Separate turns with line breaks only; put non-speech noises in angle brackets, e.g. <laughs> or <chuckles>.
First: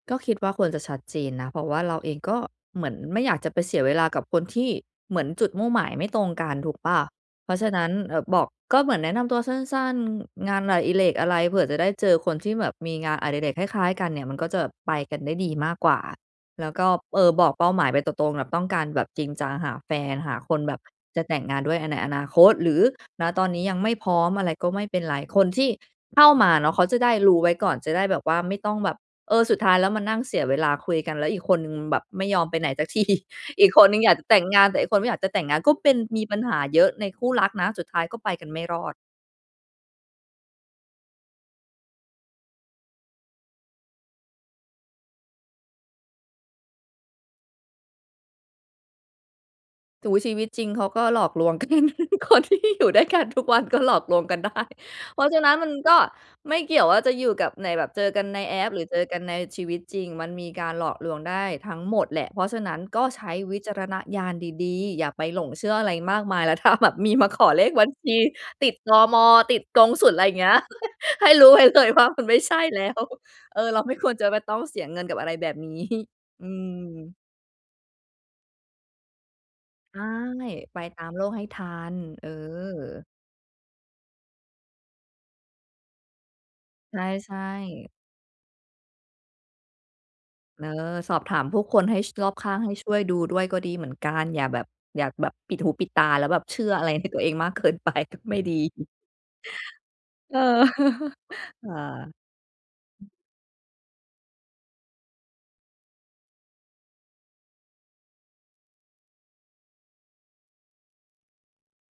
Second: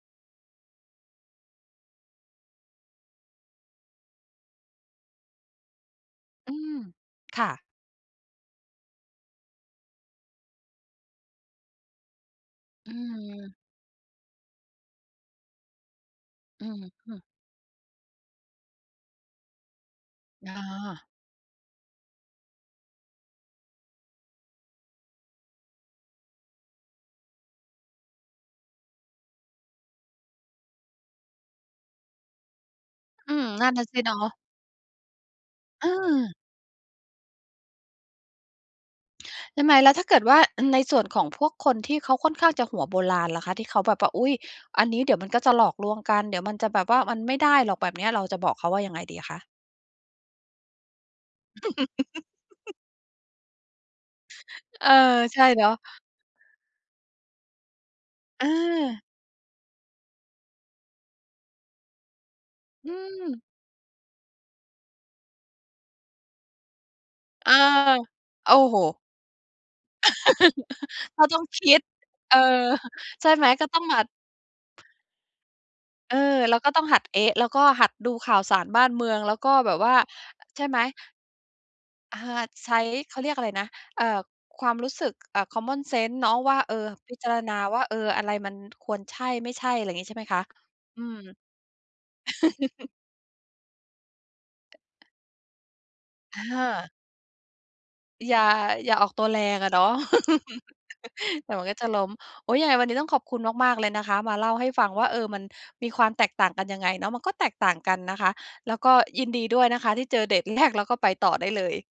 ก็คิดว่าควรจะชัดเจนนะ เพราะว่าเราเอง ก็เหมือนไม่อยากจะไปเสียเวลา กับคนที่เหมือนจุดมุ่งหมายไม่ตรงกั
อื
น ถู
ม
กเปล่า?
ค่
เพราะ
ะ
ฉะนั้น เอ่อ บอก ก็เหมือนแนะนำตัวสั้น ๆ งานอดิเรกอะไร? เผื่อจะได้เจอคนที่แบบ
อ
ม
ื
ีงานอดิเรก
ม
คล้าย ๆ กันเนี่ย มันก็จะแบบไปกันได้ดีมากกว่า
อ
แ
ื
ล้ว
อ
ก็
ฮึ
เอ่อ บอกเป้าหมายไปตรง ๆ แบบต้องการแบบจริงจัง หาแฟน หาค
อ
นแบบ
า
จะแต่งงานด้วย อ ในอนาคต หรือ ณ ตอนนี้ยังไม่พร้อม อะไรก็ไม่เป็นไร คนที่เข้ามาเนาะ เขาจะได้รู้ไว้ก่อน จะได้แบบว่าไม่ต้องแบบ เออ สุดท้ายแล้วมานั่งเสียเวลาคุยกัน แล้วอีกคนหนึ่งแบบ ไม่ยอมไปไหน สักที
อืม
อ
นั
ี
่
ก
น
ค
น่ะ
นห
ส
นึ่
ิ
งอ
เ
ย
น
า
า
กจะ
ะ
แต่งงาน แต่อีกคนไม่อยากจะแต่งงาน ก็เป็น มี
เออ
ปัญหาเยอะในคู่รักนะ สุดท้ายก็ไปกันไม่รอด
ใช่ไหม? แล้วถ้าเกิดว่า อ ในส่วนของพวกคนที่เขาค่อนข้างจะหัวโบราณล่ะคะ ที่เขาแบบว่า อุ๊ย! อันนี้เดี๋ยวมันก็จะหลอกลวงกัน เดี๋ยวมันจะแบบว่า มันไม่ได้หรอกแบบเนี้ย เราจะบอกเขาว่ายังไงดีอะคะ?
โอ้โฮ ชีวิตจริงเขาก็หลอกลวง กัน คนที่
<laughs>
อยู่ด้วยกันทุกวันก็หลอกลวงกันได้
เออ
เพราะ
ใ
ฉ
ช
ะ
่
นั้น
เน
ม
า
ั
ะ
นก็ไม่เกี่ยวว่าจะอยู่กับ ในแบบ เจอกันใน
อ
แอป หรือเจ
า
อกันในชีวิตจริง มันมีการหลอกลวงได้ทั้งหมดแหละ เพราะฉะนั้น
อื
ก็ใช้
ม
วิจารณญาณดี ๆ อย่าไปหลงเชื่ออะไรมากมาย แล้วถ้าแบบมีมาขอ
อา
เลขบัญชี
โอ้
ติด
โฮ
ตม. ติดกงศุล อะไรอย่างเงี้ย
<laughs> ก
ใ
็
ห้
ต้อ
ร
ง
ู้ไว
ค
้
ิ
เล
ด
ยว่ามันไ
เอ
ม่
อ
ใช่แล้ว
ใช่ไหม
เอ
ก็
อ เ
ต
ร
้
า
อง
ไม
ห
่
มั
ค
ด
วรจะไปต้องเสียเงินกับอะไรแบบ นี้
เออ
อื
เราก็ต้องหัด
ม
เอ๊ะ แล้วก็หัดดูข่าวสารบ้านเมือง แล้วก็แบบว่
ใ
า
ช่
ใช่ไ
ไ
หม?
ปตามโลกให้ทัน
อา
เออ
ใช้ เขาเรียกอะไรนะ เอ่อ ความรู้สึก อะ common sense เนาะว่า เออ
ใ
พิจา
ช
ร
่
ณาว่า
ๆ
เออ อะไรมัน ควรใช่ ไม่ใช่ อะไรอย่างงี้ใช่ไหมคะ?
เออ
อื
ส
ม
อบถามผู้คนให้ ช รอบข้างให้ช
<chuckles>
่วยดูด้วย ก็ดีเหมือนกัน อย่าแบบ อย่าแบบปิดหูปิดตา แล้วแบบ เช
อ
ื่ออะไร
า
ในตัวเองมากเกินไปก็
อ
ไม
ย
่
่า
ดี
อย่าออกตัวแรงอะเนาะ
เออ
<laughs>
<chuckles>
เดี๋ยวมั
ฮ
นก็จะล้ม
า
โอ๊ย ยังไงวันนี้ต้องขอบคุณมาก ๆ เลยนะคะ มาเล่าให้ฟังว่า เออ มันมีความแตกต่างกันยังไงเนาะ มันก็แตกต่างกันนะคะ แล้วก็ยินดีด้วยนะคะ ที่เจอเดตแรก แล้วก็ไปต่อได้เลย